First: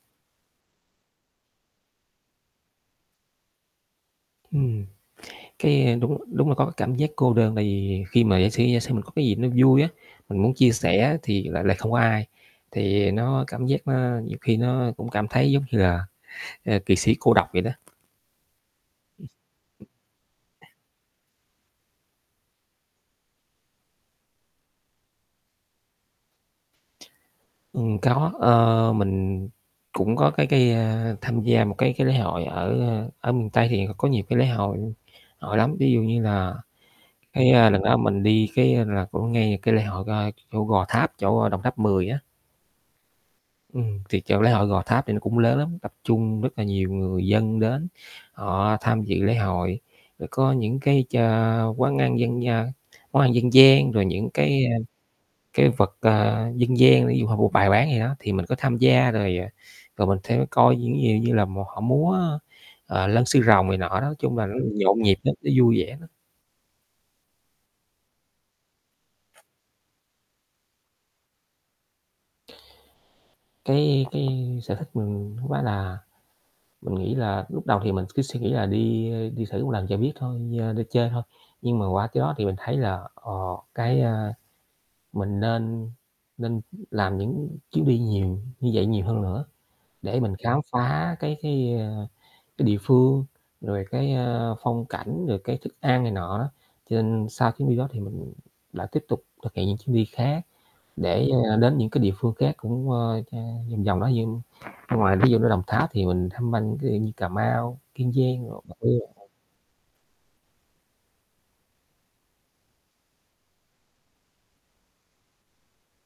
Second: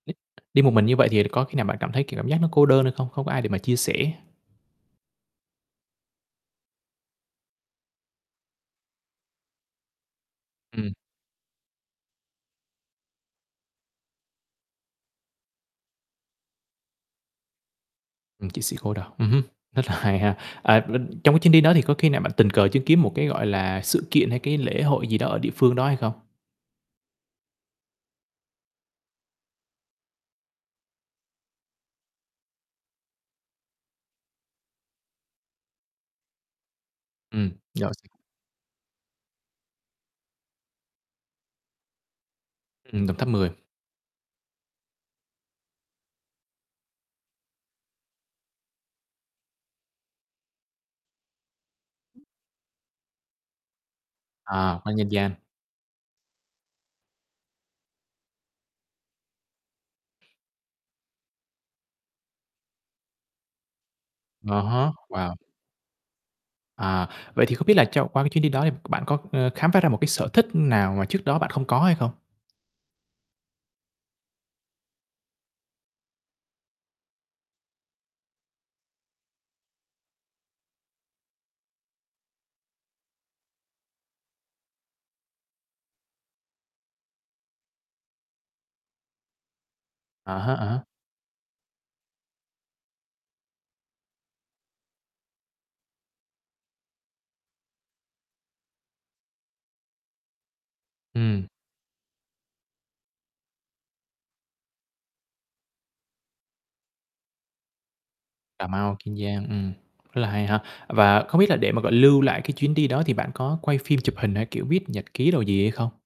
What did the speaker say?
Đi một mình như vậy thì có khi nào bạn cảm thấy, kiểu, cảm giác nó cô đơn hay không? Không có ai để mà chia sẻ. Ừm. Cái đúng đúng là có cái cảm giác cô đơn tại vì khi mà giả sử giả sử mình có cái gì nó vui á, mình muốn chia Ừm. sẻ thì lại lại không có ai, thì nó cảm giác nó nhiều khi nó cũng cảm thấy giống như là, à, kỵ sĩ cô độc vậy đó. Ừm, kỵ sĩ cô độc, Ừm. ừm hứm, rất là hay ha. À, ưm, trong cái chuyến đi đó thì có khi nào bạn tình cờ chứng kiến một cái, gọi là, sự kiện hay cái lễ hội gì đó ở địa phương đó hay không? Ừm, có, ờ, mình cũng có cái cái, a, tham gia một cái cái lễ hội ở ở miền Tây thì có nhiều cái lễ hội họ lắm, ví dụ như là cái, Ừm. a, lần đó [unintelligible] mình đi cái là cũng ngay cái lễ hội, ơ, chỗ Gò Tháp, chỗ Đồng Tháp Mười á. Ừm, Đồng Tháp Mười. Ừm, thì chỗ lễ hội Gò Tháp thì nó cũng lớn lắm, tập trung rất là nhiều người dân đến. Họ tham dự lễ hội, rồi có những cái cho quán ăn dân gian món ăn dân gian, rồi những cái, a, À, có dân gian. cái vật, ơ, dân gian, ví dụ họ mua bày bán gì đó thì mình có tham gia rồi, à, rồi mình theo cái coi những gì như là một họ múa, ơ, ờ, lân sư rồng này nọ đó. Nói chung là nó À há, nhộn nhịp lắm, wow. nó vui vẻ lắm. À. Vậy thì không biết là cho qua cái chuyến đi đó thì bạn có, ờ, khám phá ra một cái sở thích nào mà trước đó bạn không có hay không? Cái cái sở thích mình hông phải là mình nghĩ là lúc đầu thì mình cứ suy nghĩ là đi, ơ, đi thử lần cho biết thôi, ơ, đi chơi thôi. Nhưng mà qua cái đó thì mình thấy là, ờ, cái, a mình nên nên làm những chuyến đi nhiều như vậy nhiều hơn nữa, để mình À há, khám à há. phá cái cái, ơ, cái địa phương, rồi cái, ơ, phong cảnh, rồi cái thức ăn này nọ đó. Cho nên sau chuyến đi đó thì mình đã tiếp tục thực hiện những chuyến đi khác để, Ừm. ơ, đến những cái địa phương khác cũng, ơ, ch vòng vòng đó như ngoài, ví dụ như, Đồng Tháp thì mình tham vanh ví dụ như, Cà Mau, Kiên Giang rồi, Cà Bạc Mau, Liêu này Kiên nọ. Giang, ừm, rất là hay ha. Và không biết là để mà, gọi là, lưu lại cái chuyến đi đó thì bạn có quay phim chụp hình hay, kiểu, viết nhật ký đồ gì hay không?